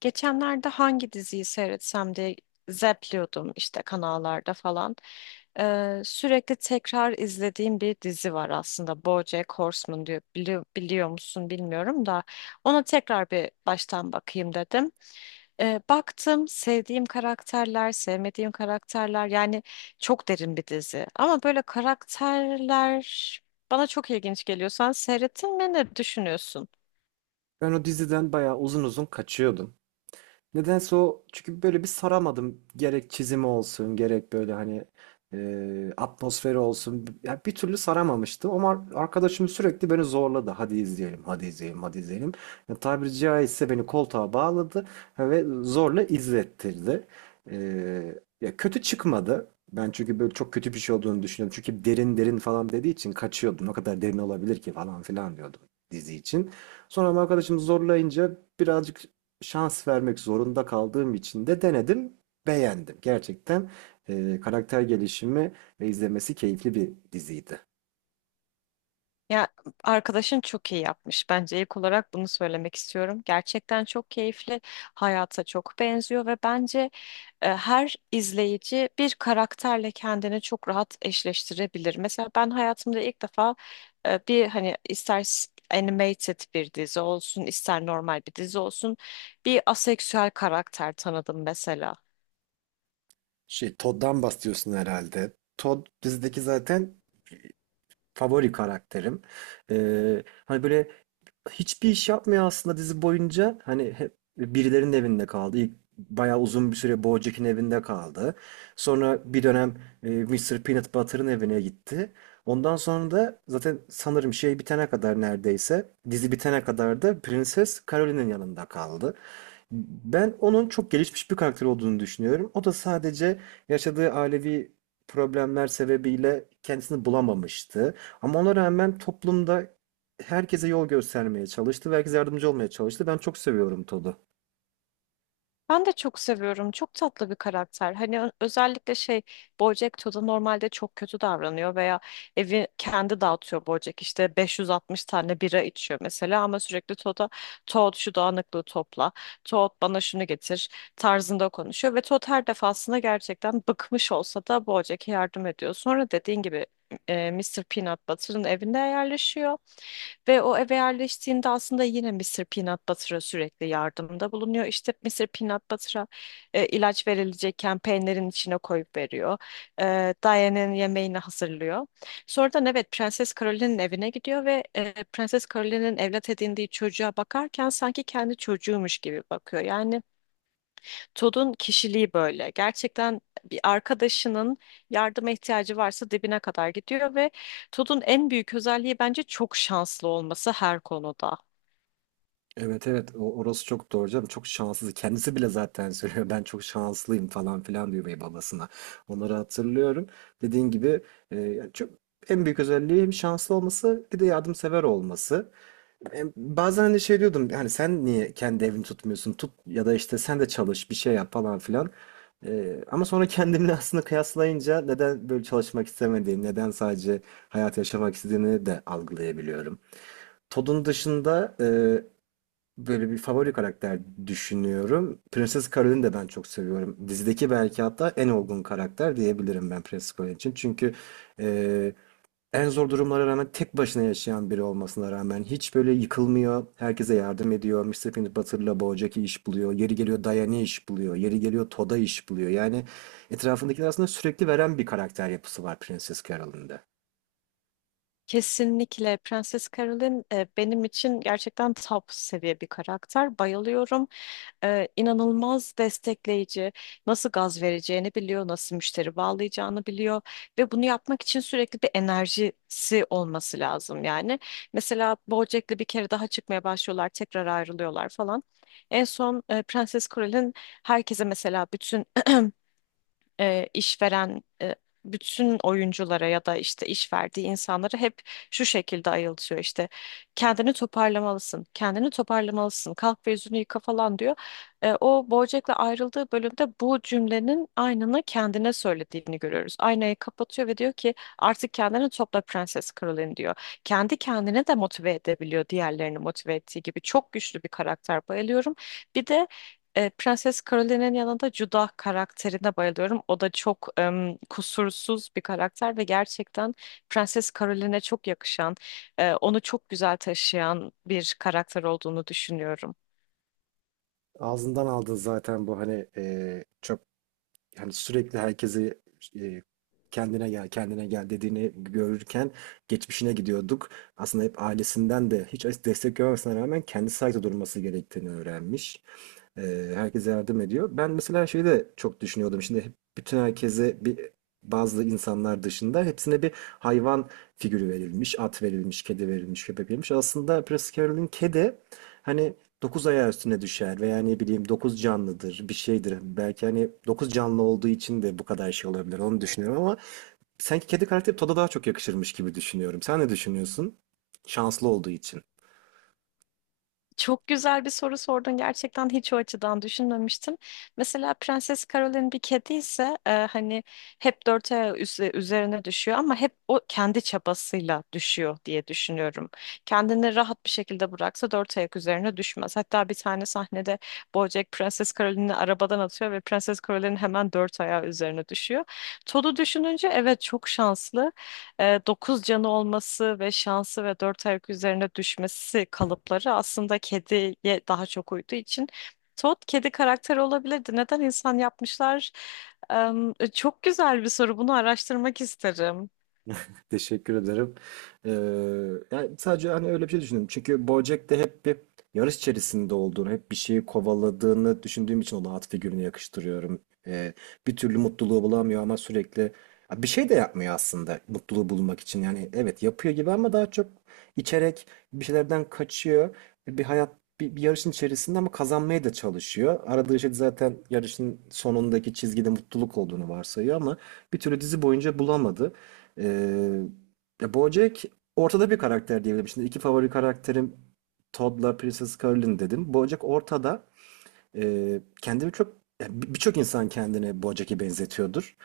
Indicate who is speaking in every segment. Speaker 1: Geçenlerde hangi diziyi seyretsem diye zepliyordum işte kanallarda falan. Sürekli tekrar izlediğim bir dizi var aslında. BoJack Horseman diyor. Biliyor musun bilmiyorum da ona tekrar bir baştan bakayım dedim. Baktım sevdiğim karakterler, sevmediğim karakterler, yani çok derin bir dizi. Ama böyle karakterler bana çok ilginç geliyor. Sen seyrettin mi, ne düşünüyorsun?
Speaker 2: Ben o diziden bayağı uzun uzun kaçıyordum. Nedense o çünkü böyle bir saramadım. Gerek çizimi olsun, gerek böyle hani atmosferi olsun. Ya bir türlü saramamıştım ama arkadaşım sürekli beni zorladı. Hadi izleyelim, hadi izleyelim, hadi izleyelim. Ya, tabiri caizse beni koltuğa bağladı ve zorla izlettirdi. E, ya kötü çıkmadı. Ben çünkü böyle çok kötü bir şey olduğunu düşünüyorum. Çünkü derin derin falan dediği için kaçıyordum. Ne kadar derin olabilir ki falan filan diyordum dizi için. Sonra ama arkadaşım zorlayınca birazcık şans vermek zorunda kaldığım için de denedim, beğendim. Gerçekten karakter gelişimi ve izlemesi keyifli bir diziydi.
Speaker 1: Ya arkadaşın çok iyi yapmış. Bence ilk olarak bunu söylemek istiyorum. Gerçekten çok keyifli, hayata çok benziyor ve bence her izleyici bir karakterle kendini çok rahat eşleştirebilir. Mesela ben hayatımda ilk defa bir hani ister animated bir dizi olsun, ister normal bir dizi olsun bir aseksüel karakter tanıdım mesela.
Speaker 2: Şey, Todd'dan bahsediyorsun herhalde. Todd dizideki zaten favori karakterim. E, hani böyle hiçbir iş yapmıyor aslında dizi boyunca. Hani hep birilerinin evinde kaldı. İlk bayağı uzun bir süre BoJack'in evinde kaldı. Sonra bir dönem Mr. Peanut Butter'ın evine gitti. Ondan sonra da zaten sanırım şey bitene kadar neredeyse dizi bitene kadar da Prenses Caroline'in yanında kaldı. Ben onun çok gelişmiş bir karakter olduğunu düşünüyorum. O da sadece yaşadığı ailevi problemler sebebiyle kendisini bulamamıştı. Ama ona rağmen toplumda herkese yol göstermeye çalıştı ve herkese yardımcı olmaya çalıştı. Ben çok seviyorum Todd'u.
Speaker 1: Ben de çok seviyorum. Çok tatlı bir karakter. Hani özellikle şey, BoJack Todd normalde çok kötü davranıyor veya evi kendi dağıtıyor BoJack. İşte 560 tane bira içiyor mesela ama sürekli Todd'a Todd şu dağınıklığı topla, Todd bana şunu getir tarzında konuşuyor ve Todd her defasında gerçekten bıkmış olsa da BoJack'e yardım ediyor. Sonra dediğin gibi Mr. Peanut Butter'ın evinde yerleşiyor. Ve o eve yerleştiğinde aslında yine Mr. Peanut Butter'a sürekli yardımda bulunuyor. İşte Mr. Peanut Butter'a ilaç verilecekken peynirin içine koyup veriyor. Diane'in yemeğini hazırlıyor. Sonradan evet Prenses Caroline'in evine gidiyor ve Prenses Caroline'in evlat edindiği çocuğa bakarken sanki kendi çocuğumuş gibi bakıyor. Yani Todd'un kişiliği böyle. Gerçekten bir arkadaşının yardıma ihtiyacı varsa dibine kadar gidiyor ve Todd'un en büyük özelliği bence çok şanslı olması her konuda.
Speaker 2: Evet, evet, orası çok doğru canım. Çok şanssız. Kendisi bile zaten söylüyor. Ben çok şanslıyım falan filan diyor bey babasına. Onları hatırlıyorum. Dediğin gibi, yani çok en büyük özelliği hem şanslı olması bir de yardımsever olması. Bazen hani şey diyordum, hani sen niye kendi evini tutmuyorsun tut, ya da işte sen de çalış bir şey yap falan filan. Ama sonra kendimle aslında kıyaslayınca neden böyle çalışmak istemediğini, neden sadece hayat yaşamak istediğini de algılayabiliyorum. Todd'un dışında böyle bir favori karakter düşünüyorum. Prenses Carol'ü de ben çok seviyorum. Dizideki belki hatta en olgun karakter diyebilirim ben Prenses Carol için. Çünkü e, en zor durumlara rağmen tek başına yaşayan biri olmasına rağmen hiç böyle yıkılmıyor. Herkese yardım ediyor. Mister Peanut Butter'la Bojack'i iş buluyor. Yeri geliyor Diane'i iş buluyor. Yeri geliyor Toad'a iş buluyor. Yani etrafındakiler aslında sürekli veren bir karakter yapısı var Prenses Carol'ın da.
Speaker 1: Kesinlikle Prenses Caroline benim için gerçekten top seviye bir karakter. Bayılıyorum. İnanılmaz destekleyici. Nasıl gaz vereceğini biliyor, nasıl müşteri bağlayacağını biliyor ve bunu yapmak için sürekli bir enerjisi olması lazım yani. Mesela BoJack'le bir kere daha çıkmaya başlıyorlar, tekrar ayrılıyorlar falan. En son Prenses Caroline herkese mesela bütün işveren bütün oyunculara ya da işte iş verdiği insanları hep şu şekilde ayıltıyor işte: kendini toparlamalısın, kendini toparlamalısın, kalk ve yüzünü yıka falan diyor. O BoJack'le ayrıldığı bölümde bu cümlenin aynını kendine söylediğini görüyoruz. Aynayı kapatıyor ve diyor ki artık kendini topla Prenses Caroline diyor. Kendi kendine de motive edebiliyor diğerlerini motive ettiği gibi. Çok güçlü bir karakter, bayılıyorum. Bir de Prenses Caroline'in yanında Judah karakterine bayılıyorum. O da çok kusursuz bir karakter ve gerçekten Prenses Caroline'e çok yakışan, onu çok güzel taşıyan bir karakter olduğunu düşünüyorum.
Speaker 2: Ağzından aldın zaten bu hani, çok hani sürekli herkesi eee, kendine gel, kendine gel dediğini görürken geçmişine gidiyorduk. Aslında hep ailesinden de hiç destek görmemesine rağmen kendi ayakta durması gerektiğini öğrenmiş. Herkese yardım ediyor. Ben mesela şeyi de çok düşünüyordum. Şimdi hep, bütün herkese bazı insanlar dışında hepsine bir hayvan figürü verilmiş. At verilmiş, kedi verilmiş, köpek verilmiş. Aslında Prince Carol'ün kedi hani 9 ayağı üstüne düşer veya ne bileyim 9 canlıdır bir şeydir. Belki hani dokuz canlı olduğu için de bu kadar şey olabilir onu düşünüyorum ama sanki kedi karakteri Todd'a daha çok yakışırmış gibi düşünüyorum. Sen ne düşünüyorsun? Şanslı olduğu için.
Speaker 1: Çok güzel bir soru sordun. Gerçekten hiç o açıdan düşünmemiştim. Mesela Prenses Caroline bir kedi ise hani hep dört ayağı üzerine düşüyor ama hep o kendi çabasıyla düşüyor diye düşünüyorum. Kendini rahat bir şekilde bıraksa dört ayak üzerine düşmez. Hatta bir tane sahnede BoJack Prenses Caroline'i arabadan atıyor ve Prenses Caroline hemen dört ayağı üzerine düşüyor. Todd'u düşününce evet çok şanslı, 9 canı olması ve şansı ve 4 ayak üzerine düşmesi kalıpları aslında kediye daha çok uyduğu için Todd kedi karakteri olabilirdi. Neden insan yapmışlar? Çok güzel bir soru. Bunu araştırmak isterim.
Speaker 2: Teşekkür ederim. Ee, yani sadece hani öyle bir şey düşündüm. Çünkü BoJack'te hep bir yarış içerisinde olduğunu, hep bir şeyi kovaladığını düşündüğüm için ona at figürünü yakıştırıyorum. Ee, bir türlü mutluluğu bulamıyor ama sürekli. Ya bir şey de yapmıyor aslında mutluluğu bulmak için. Yani evet yapıyor gibi ama daha çok içerek bir şeylerden kaçıyor. Bir hayat bir yarışın içerisinde ama kazanmaya da çalışıyor. Aradığı şey de zaten yarışın sonundaki çizgide mutluluk olduğunu varsayıyor ama bir türlü dizi boyunca bulamadı. Ee, ya BoJack ortada bir karakter diyebilirim. Şimdi iki favori karakterim Todd'la Princess Carolyn dedim. BoJack ortada. Kendimi çok yani birçok insan kendini Bojack'e benzetiyordur.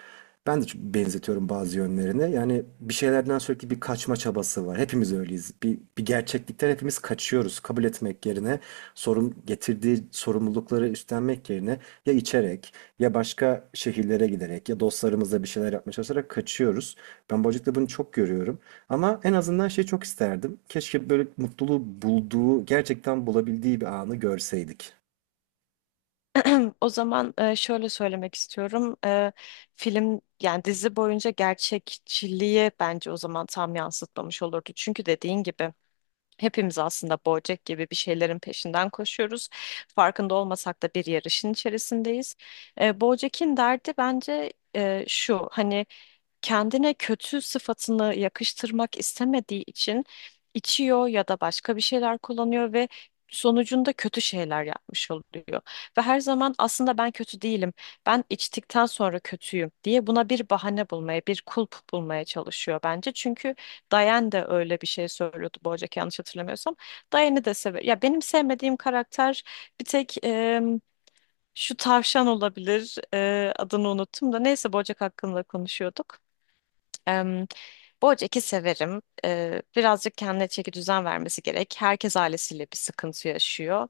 Speaker 2: Ben de çok benzetiyorum bazı yönlerine. Yani bir şeylerden sürekli bir kaçma çabası var. Hepimiz öyleyiz. Bir gerçeklikten hepimiz kaçıyoruz. Kabul etmek yerine sorun getirdiği sorumlulukları üstlenmek yerine ya içerek, ya başka şehirlere giderek, ya dostlarımızla bir şeyler yapmaya çalışarak kaçıyoruz. Ben Bojack'ta bunu çok görüyorum. Ama en azından şey çok isterdim. Keşke böyle mutluluğu bulduğu, gerçekten bulabildiği bir anı görseydik.
Speaker 1: O zaman şöyle söylemek istiyorum. Film, yani dizi boyunca gerçekçiliği bence o zaman tam yansıtmamış olurdu. Çünkü dediğin gibi hepimiz aslında Bojack gibi bir şeylerin peşinden koşuyoruz. Farkında olmasak da bir yarışın içerisindeyiz. Bojack'in derdi bence şu: hani kendine kötü sıfatını yakıştırmak istemediği için içiyor ya da başka bir şeyler kullanıyor ve sonucunda kötü şeyler yapmış oluyor. Ve her zaman aslında ben kötü değilim, ben içtikten sonra kötüyüm diye buna bir bahane bulmaya, bir kulp bulmaya çalışıyor bence. Çünkü Diane de öyle bir şey söylüyordu Bojack, yanlış hatırlamıyorsam. Diane'i de sever. Ya benim sevmediğim karakter bir tek şu tavşan olabilir. Adını unuttum da neyse, Bojack hakkında konuşuyorduk. Em, Bojack'i severim. Birazcık kendine çeki düzen vermesi gerek. Herkes ailesiyle bir sıkıntı yaşıyor.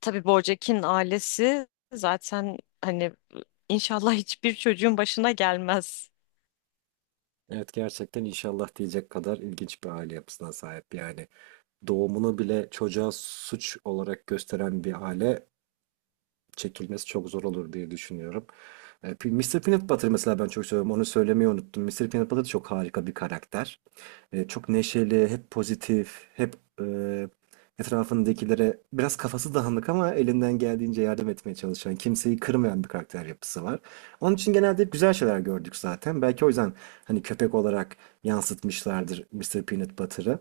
Speaker 1: Tabii Bojack'in ailesi zaten hani inşallah hiçbir çocuğun başına gelmez.
Speaker 2: Evet, gerçekten inşallah diyecek kadar ilginç bir aile yapısına sahip. Yani doğumunu bile çocuğa suç olarak gösteren bir aile, çekilmesi çok zor olur diye düşünüyorum. Mr. Peanut Butter mesela ben çok seviyorum. Onu söylemeyi unuttum. Mr. Peanut Butter çok harika bir karakter. Çok neşeli, hep pozitif, hep e, etrafındakilere biraz kafası dağınık ama elinden geldiğince yardım etmeye çalışan, kimseyi kırmayan bir karakter yapısı var. Onun için genelde hep güzel şeyler gördük zaten. Belki o yüzden hani köpek olarak yansıtmışlardır Mr. Peanut Butter'ı.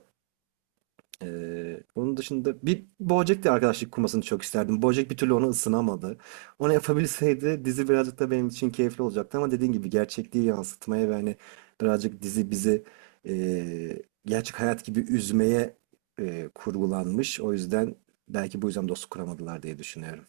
Speaker 2: Onun dışında bir BoJack'le arkadaşlık kurmasını çok isterdim. BoJack bir türlü ona ısınamadı. Onu yapabilseydi dizi birazcık da benim için keyifli olacaktı ama dediğin gibi gerçekliği yansıtmaya ve hani birazcık dizi bizi gerçek hayat gibi üzmeye kurgulanmış. O yüzden belki bu yüzden dostluk kuramadılar diye düşünüyorum.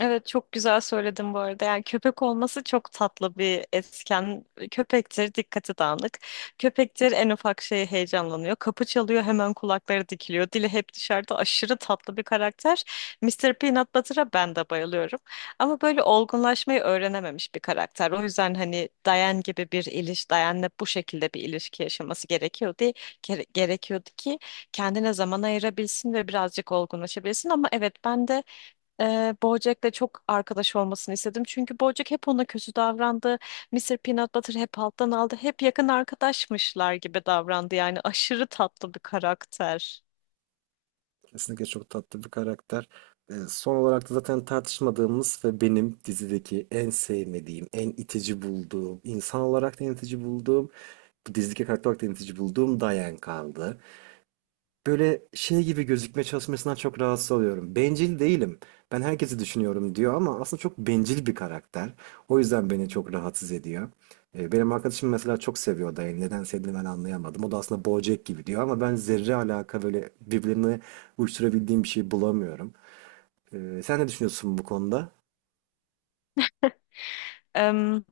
Speaker 1: Evet çok güzel söyledin bu arada. Yani köpek olması çok tatlı bir etken. Köpektir, dikkati dağınık. Köpektir, en ufak şeye heyecanlanıyor. Kapı çalıyor, hemen kulakları dikiliyor. Dili hep dışarıda, aşırı tatlı bir karakter. Mister Peanut Butter'a ben de bayılıyorum. Ama böyle olgunlaşmayı öğrenememiş bir karakter. O yüzden hani Diane gibi bir Diane'le bu şekilde bir ilişki yaşaması gerekiyordu ki kendine zaman ayırabilsin ve birazcık olgunlaşabilsin. Ama evet ben de BoJack'le çok arkadaş olmasını istedim. Çünkü BoJack hep ona kötü davrandı. Mr. Peanut Butter hep alttan aldı. Hep yakın arkadaşmışlar gibi davrandı. Yani aşırı tatlı bir karakter.
Speaker 2: Kesinlikle çok tatlı bir karakter. Son olarak da zaten tartışmadığımız ve benim dizideki en sevmediğim, en itici bulduğum, insan olarak da en itici bulduğum, bu dizideki karakter olarak da en itici bulduğum Diane kaldı. Böyle şey gibi gözükme çalışmasından çok rahatsız oluyorum. Bencil değilim. Ben herkesi düşünüyorum diyor ama aslında çok bencil bir karakter. O yüzden beni çok rahatsız ediyor. Benim arkadaşım mesela çok seviyor Dayı. Neden sevdiğini ben anlayamadım. O da aslında Bojack gibi diyor ama ben zerre alaka böyle birbirine uyuşturabildiğim bir şey bulamıyorum. Sen ne düşünüyorsun bu konuda?
Speaker 1: Em,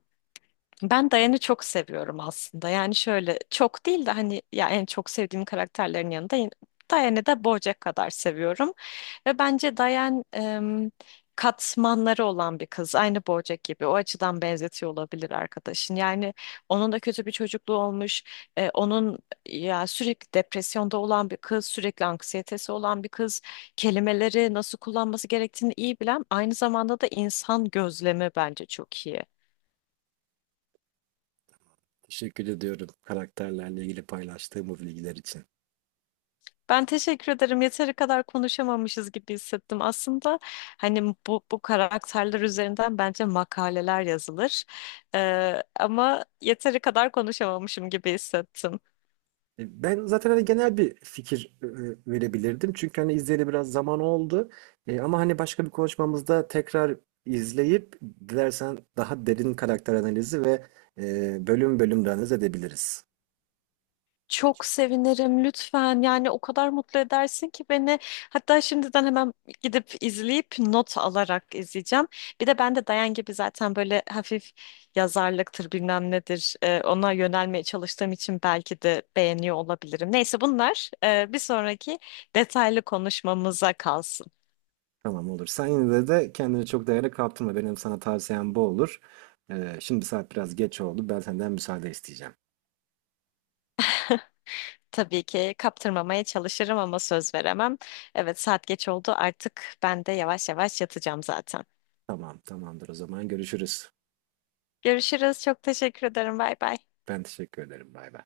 Speaker 1: Ben Diane'i çok seviyorum aslında. Yani şöyle çok değil de hani ya en çok sevdiğim karakterlerin yanında yine- Diane'i de BoJack kadar seviyorum. Ve bence Dayan katmanları olan bir kız. Aynı Bojack gibi. O açıdan benzetiyor olabilir arkadaşın. Yani onun da kötü bir çocukluğu olmuş. Onun ya sürekli depresyonda olan bir kız, sürekli anksiyetesi olan bir kız. Kelimeleri nasıl kullanması gerektiğini iyi bilen, aynı zamanda da insan gözlemi bence çok iyi.
Speaker 2: Teşekkür ediyorum karakterlerle ilgili paylaştığım bu bilgiler için.
Speaker 1: Ben teşekkür ederim. Yeteri kadar konuşamamışız gibi hissettim. Aslında hani bu karakterler üzerinden bence makaleler yazılır. Ama yeteri kadar konuşamamışım gibi hissettim.
Speaker 2: Ben zaten hani genel bir fikir verebilirdim. Çünkü hani izleyeli biraz zaman oldu. Ama hani başka bir konuşmamızda tekrar izleyip, dilersen daha derin karakter analizi ve bölüm bölüm de analiz edebiliriz.
Speaker 1: Çok sevinirim lütfen. Yani o kadar mutlu edersin ki beni. Hatta şimdiden hemen gidip izleyip not alarak izleyeceğim. Bir de ben de Dayan gibi zaten böyle hafif yazarlıktır bilmem nedir ona yönelmeye çalıştığım için belki de beğeniyor olabilirim. Neyse bunlar bir sonraki detaylı konuşmamıza kalsın.
Speaker 2: Tamam, olur. Sen yine de kendini çok değerli kaptırma. Benim sana tavsiyem bu olur. Şimdi saat biraz geç oldu. Ben senden müsaade isteyeceğim.
Speaker 1: Tabii ki kaptırmamaya çalışırım ama söz veremem. Evet saat geç oldu, artık ben de yavaş yavaş yatacağım zaten.
Speaker 2: Tamam, tamamdır, o zaman görüşürüz.
Speaker 1: Görüşürüz. Çok teşekkür ederim. Bay bay.
Speaker 2: Ben teşekkür ederim. Bay bay.